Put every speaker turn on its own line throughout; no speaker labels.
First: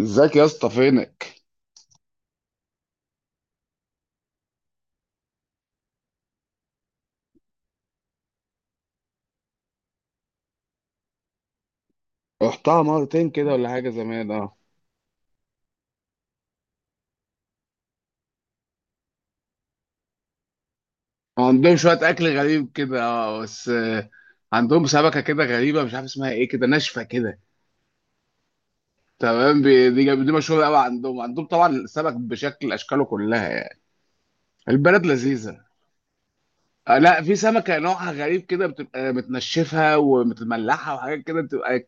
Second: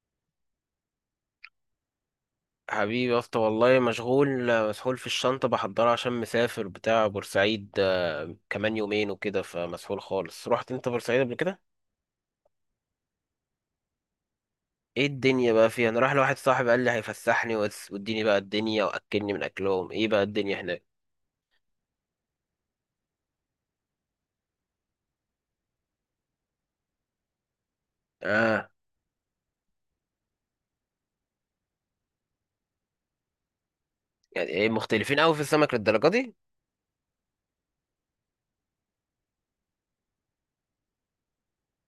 ازيك يا اسطى؟ فينك؟
حبيبي يا اسطى، والله مشغول. مسحول في الشنطة بحضرها عشان مسافر بتاع بورسعيد، كمان يومين وكده، فمسحول خالص. رحت انت بورسعيد قبل كده؟
رحتها مرتين كده ولا حاجه، زمان. اه.
ايه الدنيا بقى فيها؟ انا رايح لواحد صاحبي قال لي هيفسحني واديني بقى الدنيا واكلني من اكلهم. ايه بقى الدنيا هناك؟
عندهم شويه اكل غريب كده، اه، بس. عندهم سمكه كده غريبه، مش عارف اسمها ايه، كده ناشفه كده.
اه.
تمام. دي مشهوره قوي عندهم طبعا السمك بشكل، اشكاله كلها يعني.
يعني ايه
البلد
مختلفين قوي في
لذيذه.
السمك للدرجة دي؟
لا، في سمكه نوعها غريب كده، بتبقى متنشفه ومتملحه وحاجات كده، بتبقى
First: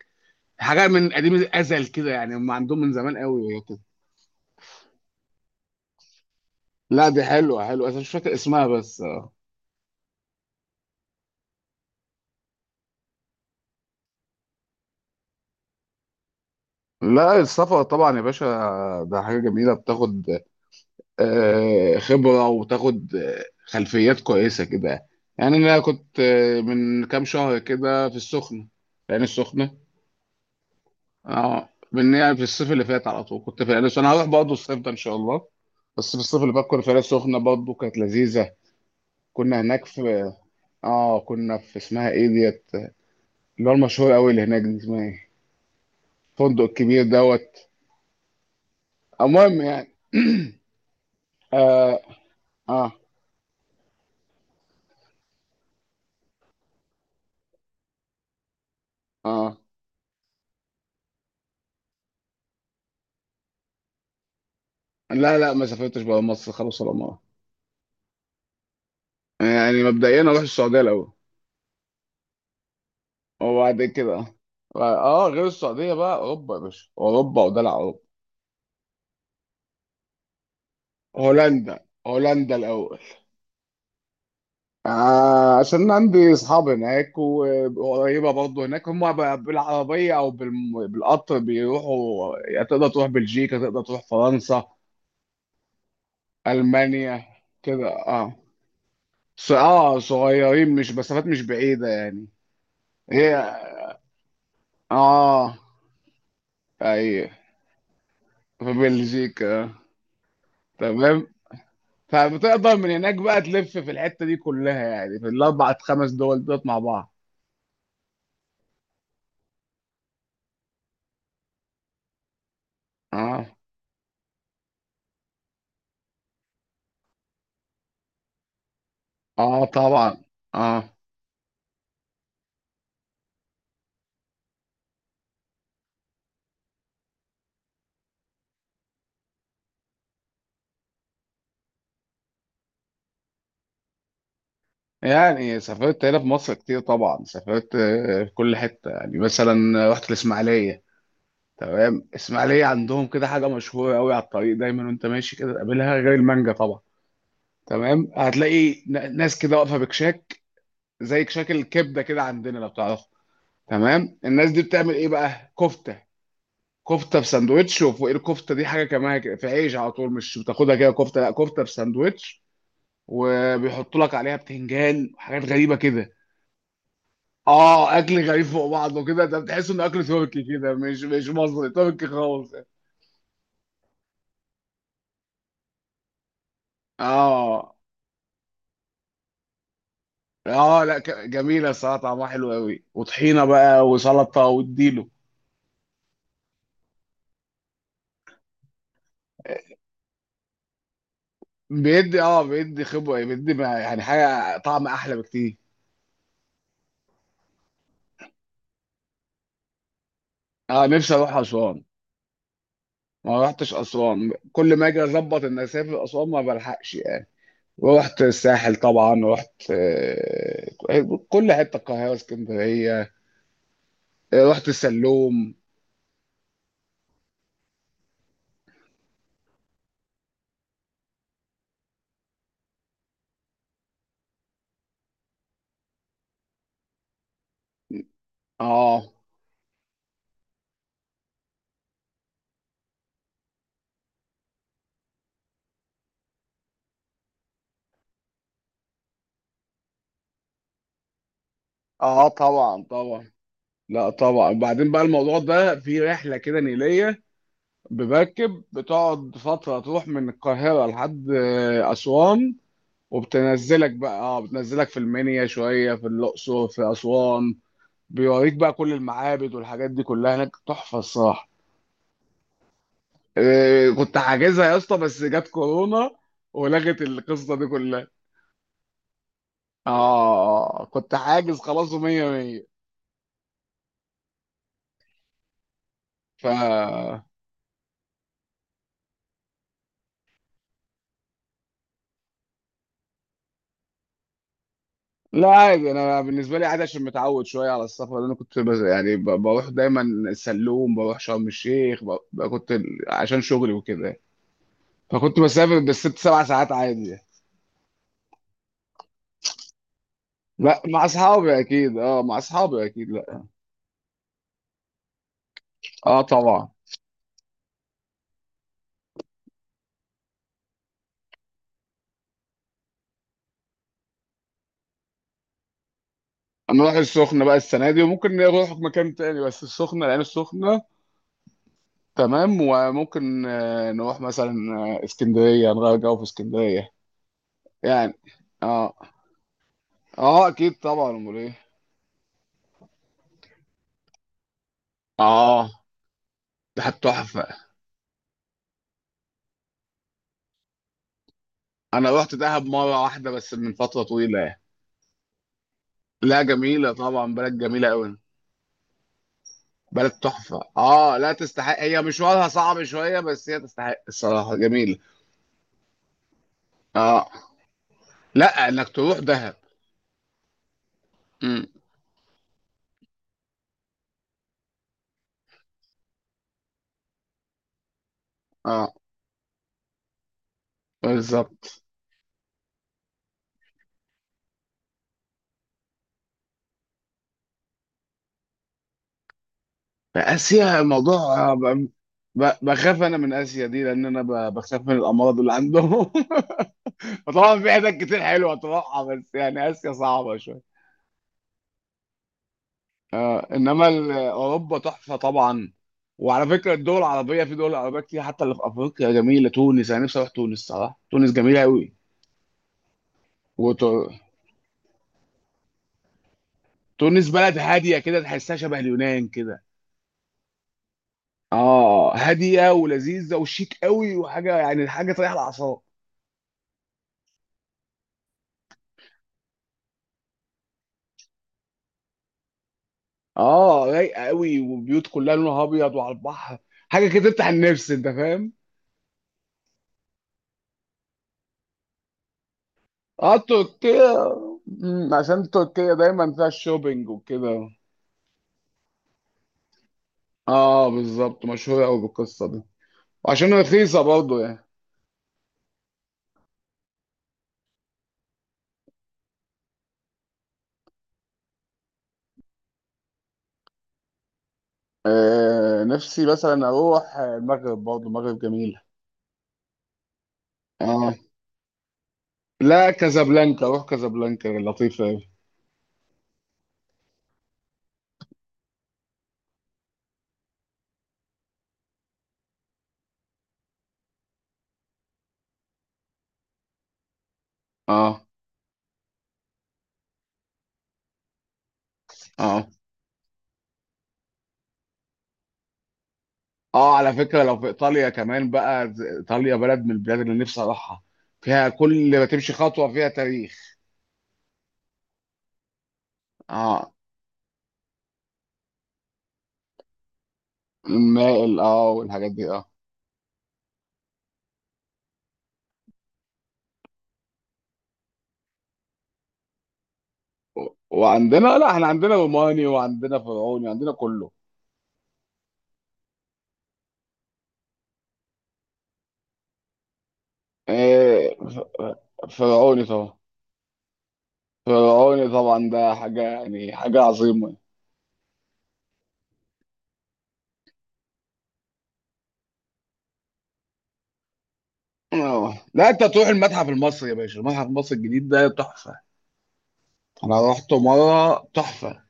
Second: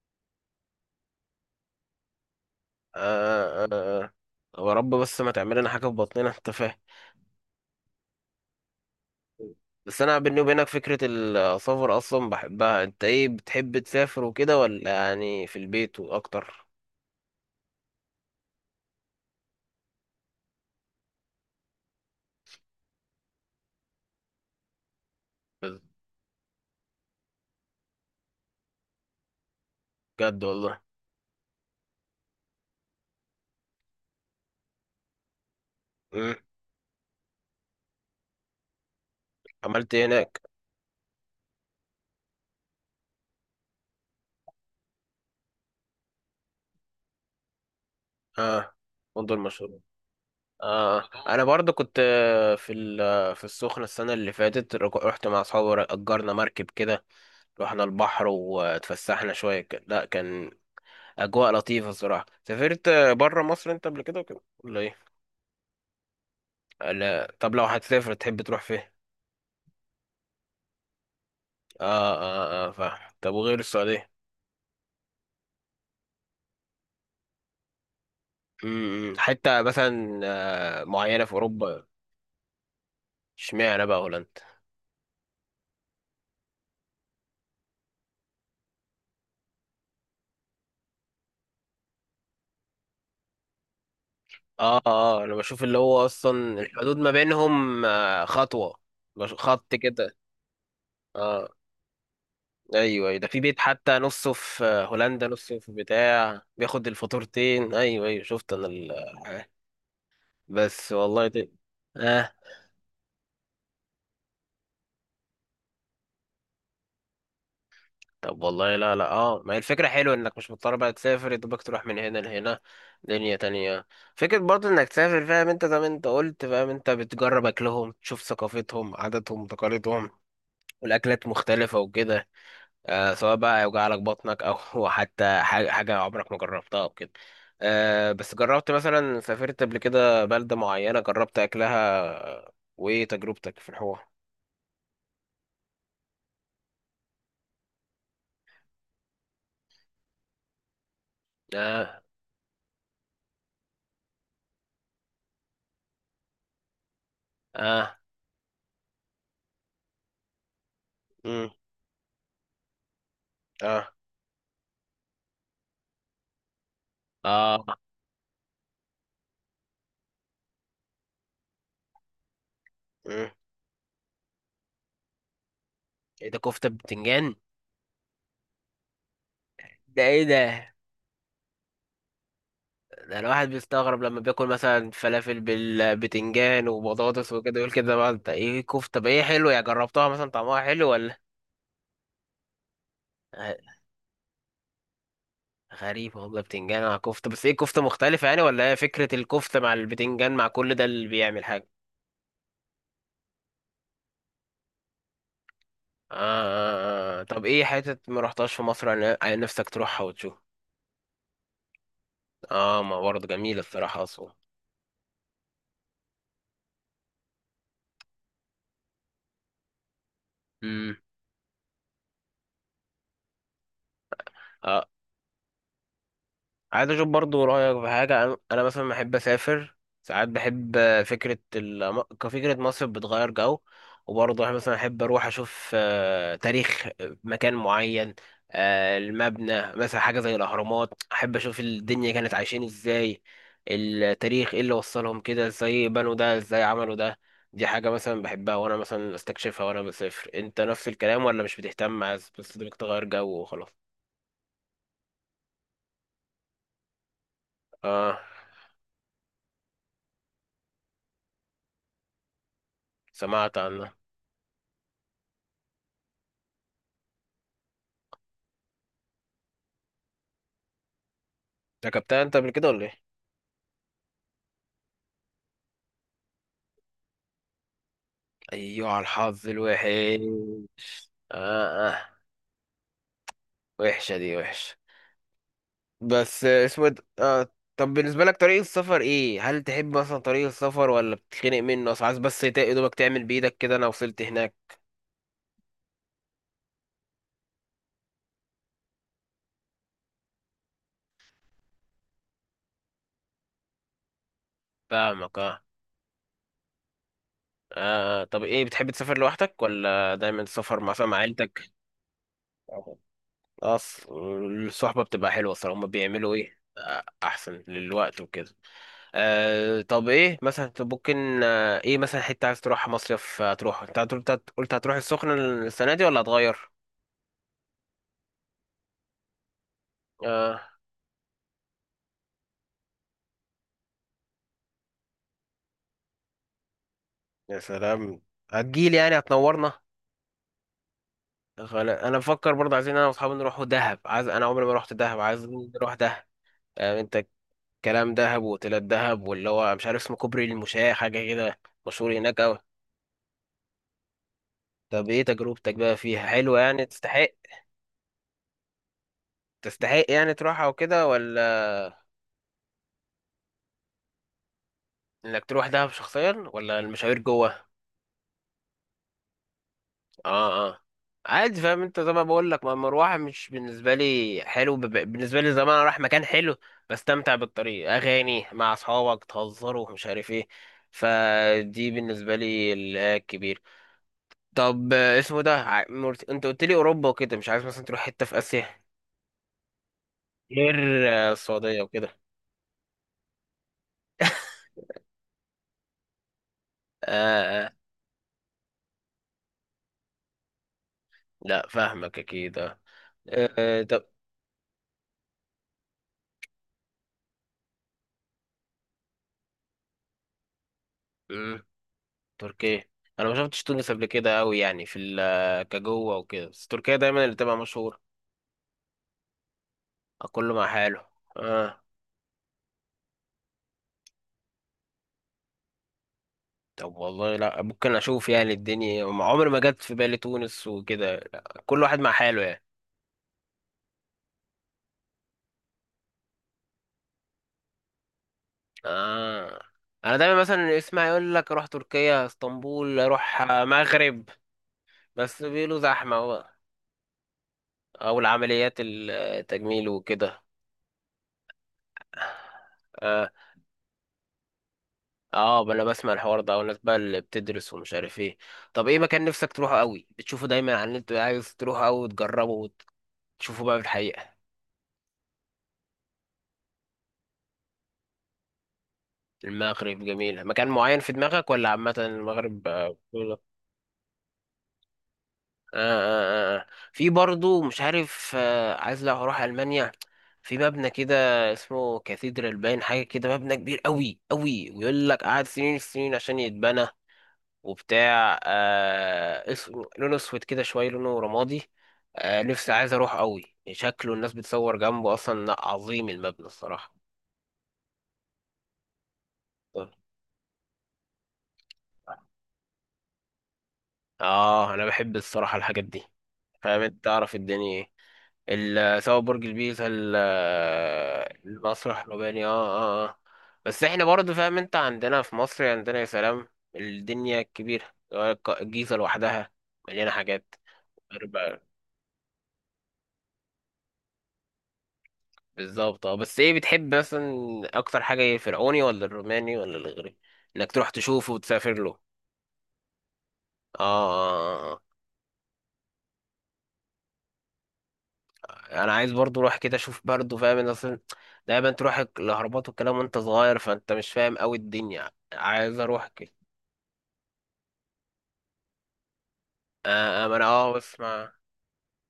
حاجه من قديم الازل كده، يعني هم عندهم من زمان قوي
آه آه
كده.
آه. هو رب بس ما تعمل لنا حاجة في بطننا، انت فاهم.
لا دي حلوه حلوه، انا مش فاكر اسمها بس. اه.
بس انا بيني وبينك فكرة السفر اصلا بحبها، انت ايه، بتحب تسافر وكده ولا يعني في البيت واكتر؟
لا، السفر طبعا يا باشا، ده حاجة جميلة، بتاخد خبرة، وبتاخد خلفيات كويسة كده. يعني أنا كنت من كام شهر كده في السخنة، في العين السخنة.
بجد والله.
اه، من يعني في الصيف اللي فات على طول كنت في العين السخنة. أنا هروح برضه الصيف ده إن شاء الله، بس في
مم.
الصيف اللي فات كنا في العين السخنة برضه، كانت لذيذة. كنا هناك
عملت ايه
في،
هناك؟
اه كنا في اسمها ايه ديت، اللي هو المشهور قوي اللي هناك، دي اسمها ايه، الفندق الكبير دوت.
اه. فندق
المهم
المشهور.
يعني.
اه، انا برضو كنت
اه.
في
اه,
في السخنه السنه اللي فاتت، رحت مع اصحابي، اجرنا مركب كده، رحنا البحر واتفسحنا
آه.
شويه كده. لا، كان اجواء لطيفه الصراحه. سافرت بره مصر انت قبل كده وكده ولا ايه؟
لا لا، ما سافرتش بقى مصر خلاص ولا مرة.
لا طب، لو هتسافر تحب تروح فين؟
يعني مبدئيا اروح السعودية الاول،
اه اه اه. فاهم. طب وغير
وبعد
السعوديه؟
كده، اه، غير السعودية بقى اوروبا يا باشا، اوروبا ودلع اوروبا.
امم، حته مثلا معينه في
هولندا
اوروبا؟
هولندا الاول.
اشمعنى بقى هولندا؟
آه، عشان عندي اصحاب هناك، وقريبه برضه هناك، هم بالعربيه او بالقطر بيروحوا يعني، تقدر تروح بلجيكا، تقدر تروح فرنسا،
اه اه. انا بشوف اللي هو اصلا الحدود ما
المانيا
بينهم
كده. اه.
خطوة، خط
اه
كده.
صغيرين، مش مسافات مش
اه.
بعيده يعني.
ايوه أيوة. ده
هي،
في بيت حتى نصه في هولندا،
اه،
نصه في بتاع، بياخد
اي،
الفاتورتين. ايوه ايوه، شفت انا
في
آه.
بلجيكا.
بس والله
تمام.
دي... اه.
فبتقدر من هناك بقى تلف في الحتة دي كلها يعني، في الأربع خمس دول دول مع بعض.
طب والله، لا لا، اه، ما هي الفكرة حلوة، انك مش مضطر بقى تسافر يا دوبك تروح من هنا لهنا. دنيا
اه،
تانية. فكرة برضه انك تسافر، فاهم انت، زي ما انت قلت، فاهم انت، بتجرب اكلهم، تشوف ثقافتهم، عاداتهم،
اه
تقاليدهم،
طبعا، اه.
والاكلات مختلفة وكده. سواء بقى يوجع لك بطنك او حتى حاجة عمرك ما جربتها او كده. بس جربت مثلا، سافرت قبل كده بلدة معينة، جربت اكلها؟ وايه تجربتك في الحوار؟
يعني سافرت هنا في مصر كتير طبعا، سافرت في كل حتة يعني، مثلا رحت الإسماعيلية. تمام.
اه.
الإسماعيلية عندهم كده حاجة مشهورة قوي على الطريق دايما، وأنت ماشي كده تقابلها، غير المانجا طبعا.
اه.
تمام. هتلاقي ناس كده واقفة بكشاك، زي كشاك
امم.
الكبدة كده عندنا، لو تعرفه.
اه.
تمام. الناس دي بتعمل إيه بقى؟ كفتة. كفته في
اه.
ساندوتش، وفوق الكفته دي حاجه كمان كده، في عيش على طول، مش بتاخدها كده كفته، لا كفته في ساندوتش.
امم.
وبيحطوا لك عليها بتنجان وحاجات غريبه كده.
ايه ده، كفتة بتنجان؟
اه، اكل غريب فوق بعضه كده، ده بتحس انه
ده
اكل
ايه
تركي كده،
ده؟
مش مصري، تركي خالص.
ده الواحد بيستغرب لما بياكل مثلا فلافل بالبتنجان وبطاطس وكده، يقول
اه.
كده بقى انت ايه، كفتة؟ بقى ايه، حلو؟ يا جربتها مثلا، طعمها
اه
حلو
لا،
ولا؟
جميله الصراحه، طعمها حلو قوي، وطحينه بقى وسلطه واديله.
غريب والله، بتنجان مع كفتة، بس ايه، كفتة مختلفة يعني ولا هي فكرة الكفتة مع البتنجان مع كل ده اللي بيعمل حاجة؟
بيدي، اه بيدي خبره بيدي يعني حاجه طعم احلى بكتير.
آه، آه، آه. آه. طب ايه حتة ما رحتهاش في مصر، عن نفسك تروحها وتشوف؟
اه، نفسي اروح اسوان.
اه، ما برضه
ما
جميلة
رحتش
الصراحة
اسوان،
أسوان.
كل ما اجي اظبط ان اسافر اسوان ما بلحقش. ورحت الساحل طبعا، رحت
امم.
كل حته، القاهره، اسكندريه. رحت السلوم.
عايز اشوف برضو رايك في حاجه، أنا مثلا بحب اسافر، ساعات بحب فكره كفكره مصر بتغير جو، وبرضه مثلا احب اروح اشوف تاريخ، مكان معين،
اه،
المبنى مثلا، حاجه زي الاهرامات، احب اشوف الدنيا كانت عايشين ازاي، التاريخ ايه اللي وصلهم، كده ازاي بنوا ده، ازاي عملوا ده. دي حاجه مثلا بحبها، وانا مثلا استكشفها وانا بسافر. انت نفس الكلام ولا مش بتهتم،
اه
عايز بس
طبعا
تغير جو
طبعا.
وخلاص؟
لا طبعا. بعدين بقى الموضوع ده في رحله كده نيليه،
اه.
بمركب، بتقعد فتره تروح من القاهره لحد اسوان.
سمعت
وبتنزلك
عنها.
بقى، اه بتنزلك في المنيا شويه، في الاقصر، في اسوان. بيوريك بقى كل المعابد والحاجات دي كلها هناك، تحفه الصراحه.
ركبتها انت قبل كده ولا ايه؟
إيه، كنت حاجزها يا اسطى بس جت كورونا، ولغت القصه دي كلها.
ايوه، على الحظ الوحش.
اه، كنت حاجز
اه
خلاص
اه.
ومية مية.
وحشه دي، وحشه.
ف
بس اسمه ايه ده؟ طب بالنسبه لك طريق السفر ايه، هل تحب مثلا طريق السفر ولا بتتخنق منه، اصل عايز بس يا دوبك تعمل بايدك كده، انا وصلت هناك؟
لا عادي، انا بالنسبه لي عادي، عشان متعود شويه على السفر، لأن انا كنت بز... يعني ب... بروح دايما السلوم، بروح شرم الشيخ كنت عشان شغلي وكده يعني.
فاهمك
فكنت
اه.
بسافر بالـ6 7 ساعات عادي يعني.
طب ايه، بتحب تسافر لوحدك ولا دايما تسافر
لا مع
مثلا مع
اصحابي
عيلتك؟
اكيد. اه مع اصحابي اكيد لا.
اصل الصحبة بتبقى حلوة الصراحة، هما
اه
بيعملوا ايه
طبعا.
احسن للوقت وكده. طب ايه مثلا، طب ممكن ايه مثلا، حتة عايز تروح مصيف، تروح انت أنت قلت هتروح السخنة السنة دي ولا هتغير؟
نروح السخنه بقى السنه دي، وممكن نروح مكان تاني، بس السخنه، لان
اه.
السخنه تمام. وممكن نروح مثلا اسكندرية، نغير جو في اسكندرية
يا
يعني.
سلام.
اه
هتجيلي يعني، هتنورنا.
اه اكيد طبعا، امال ايه.
انا بفكر برضه، عايزين انا واصحابي نروحوا دهب، عايز انا، عمري ما رحت دهب، عايز
اه.
نروح دهب.
ده
انت،
تحفة.
كلام دهب واوتيلات دهب، واللي هو مش عارف اسمه، كوبري المشاة حاجة كده،
انا
مشهور
رحت
هناك اوي.
دهب مرة واحدة بس، من فترة طويلة يعني.
طب ايه تجربتك بقى فيها،
لا
حلوة يعني،
جميلة
تستحق؟
طبعا، بلد جميلة قوي.
تستحق
بلد
يعني
تحفة
تروحها وكده
اه. لا
ولا؟
تستحق، هي مشوارها صعب شوية، بس هي تستحق الصراحة، جميلة.
انك تروح دهب شخصيا ولا المشاوير
اه.
جوه؟
لا انك تروح دهب.
اه اه. عادي،
امم.
فاهم انت، زي ما بقول لك، ما المروحه مش بالنسبه لي حلو، بالنسبه لي زمان انا رايح مكان حلو، بستمتع بالطريق، اغاني مع
اه
اصحابك، تهزروا ومش عارف ايه.
بالظبط.
فدي بالنسبه لي الكبير. طب اسمه ده، انت قلت لي اوروبا وكده، مش عايز مثلا تروح حته في اسيا غير
اسيا الموضوع، آه،
السعوديه
ب-
وكده؟
بخاف انا من اسيا دي، لان انا بخاف من الامراض اللي عندهم. فطبعا
اه
في
اه.
حتت كتير حلوه تروحها، بس يعني اسيا صعبه شويه.
لا فاهمك اكيد، اه.
آه،
آه، آه.
انما
طب،
اوروبا تحفه طبعا. وعلى فكره الدول العربيه، في دول عربيه كتير حتى اللي في افريقيا جميله، تونس، انا نفسي اروح تونس صراحه، تونس جميله
مم،
قوي.
تركيا. انا ما شفتش تونس قبل
وتونس
كده قوي يعني في كجوه وكده، بس تركيا دايما اللي تبقى
بلد هاديه
مشهوره.
كده، تحسها شبه اليونان كده.
كله مع حاله. اه.
اه، هاديه ولذيذه وشيك قوي، وحاجه يعني حاجه تريح الاعصاب.
طب والله، لا، ممكن اشوف يعني الدنيا، ما عمري ما جت في بالي تونس وكده، لا، كل واحد مع حاله يعني.
اه، رايقه قوي، وبيوت كلها لونها ابيض، وعلى البحر، حاجه كده تفتح النفس انت فاهم.
اه. انا دايما مثلا اسمع يقول لك اروح تركيا، اسطنبول،
اه،
اروح
تركيا.
مغرب. بس
عشان
بيقولوا
تركيا
زحمه
دايما فيها
بقى،
الشوبينج وكده.
او العمليات التجميل وكده.
اه بالظبط، مشهوره قوي بالقصه دي،
اه
وعشان رخيصه برضه يعني.
اه. بقى انا بسمع الحوار ده والناس بقى اللي بتدرس ومش عارف ايه. طب ايه مكان نفسك تروحه قوي، بتشوفه دايما على النت، عايز تروحه قوي وتجربه وتشوفه بقى في الحقيقه؟
آه، نفسي مثلا اروح المغرب، برضه المغرب جميله.
المغرب جميلة. مكان معين في
اه
دماغك ولا عامة المغرب؟
لا،
آه.
كازابلانكا، روح كازابلانكا لطيفه قوي.
آه آه آه. في برضو مش عارف، عايز لو هروح ألمانيا، في مبنى كده اسمه كاثيدرال باين حاجة كده، مبنى كبير قوي قوي، ويقول لك قعد سنين السنين عشان يتبنى،
اه
وبتاع اسمه، لونه اسود كده شوية، لونه رمادي.
اه
نفسي عايز اروح قوي، شكله الناس بتصور جنبه اصلا. لأ، عظيم المبنى الصراحة.
اه. على فكره لو في ايطاليا كمان بقى، ايطاليا بلد من البلاد اللي نفسي اروحها، فيها كل ما تمشي خطوه فيها تاريخ.
اه، انا بحب الصراحة الحاجات دي، فاهم
اه،
انت، تعرف الدنيا ايه، سواء برج البيزا،
المائل اه،
المسرح،
والحاجات
المباني، اه.
دي اه.
اه اه. بس احنا برضه، فاهم انت، عندنا في مصر عندنا يا سلام الدنيا الكبيرة، الجيزة لوحدها مليانة حاجات.
وعندنا،
أربع-
لا احنا عندنا روماني وعندنا فرعوني، عندنا كله.
بالظبط، اه، بس ايه بتحب مثلا اكتر حاجة، ايه، الفرعوني ولا الروماني ولا الاغريقي، انك تروح تشوفه
إيه،
وتسافر له؟
فرعوني طبعا.
اه، آه، آه.
فرعوني طبعا، ده حاجة يعني حاجة عظيمة.
آه. انا عايز برضه اروح كده، اشوف برضه، فاهم انت، اصلا دايما تروح الاهرامات والكلام وانت صغير، فانت مش فاهم قوي الدنيا،
اه
عايز
لا، انت
اروح.
تروح المتحف المصري يا باشا، المتحف المصري الجديد ده تحفة.
آه. ما انا
انا
اه
رحته
بسمع.
مرة، تحفة.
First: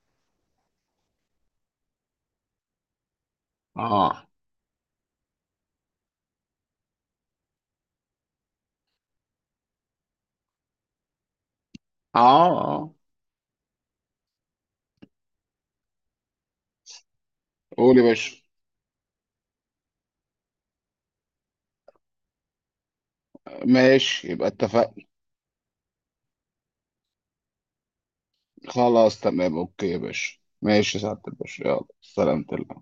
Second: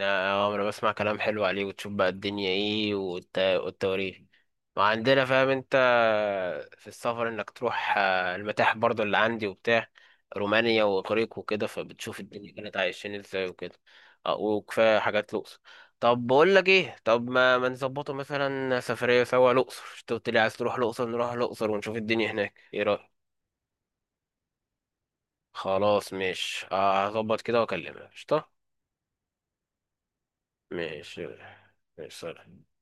اه. ما انا بسمع كلام حلو عليه، وتشوف بقى الدنيا ايه،
اه
والتواريخ
اه
ما عندنا، فاهم انت، في السفر، انك تروح المتاحف برضو اللي عندي وبتاع، رومانيا واغريق وكده، فبتشوف الدنيا كانت
اه.
عايشين ازاي وكده. آه، وكفايه حاجات الاقصر. طب بقول لك ايه، طب ما
قول يا
نظبطه
باشا.
مثلا سفريه سوا الاقصر، انت قلت لي عايز تروح الاقصر، نروح الاقصر ونشوف الدنيا هناك، ايه رايك؟
ماشي، يبقى اتفقنا.
خلاص، مش هظبط كده واكلمك، قشطه.
خلاص تمام، اوكي يا باشا، ماشي يا سعادة
ماشي.
الباشا، يلا
ماشي، سلام.
سلامتك.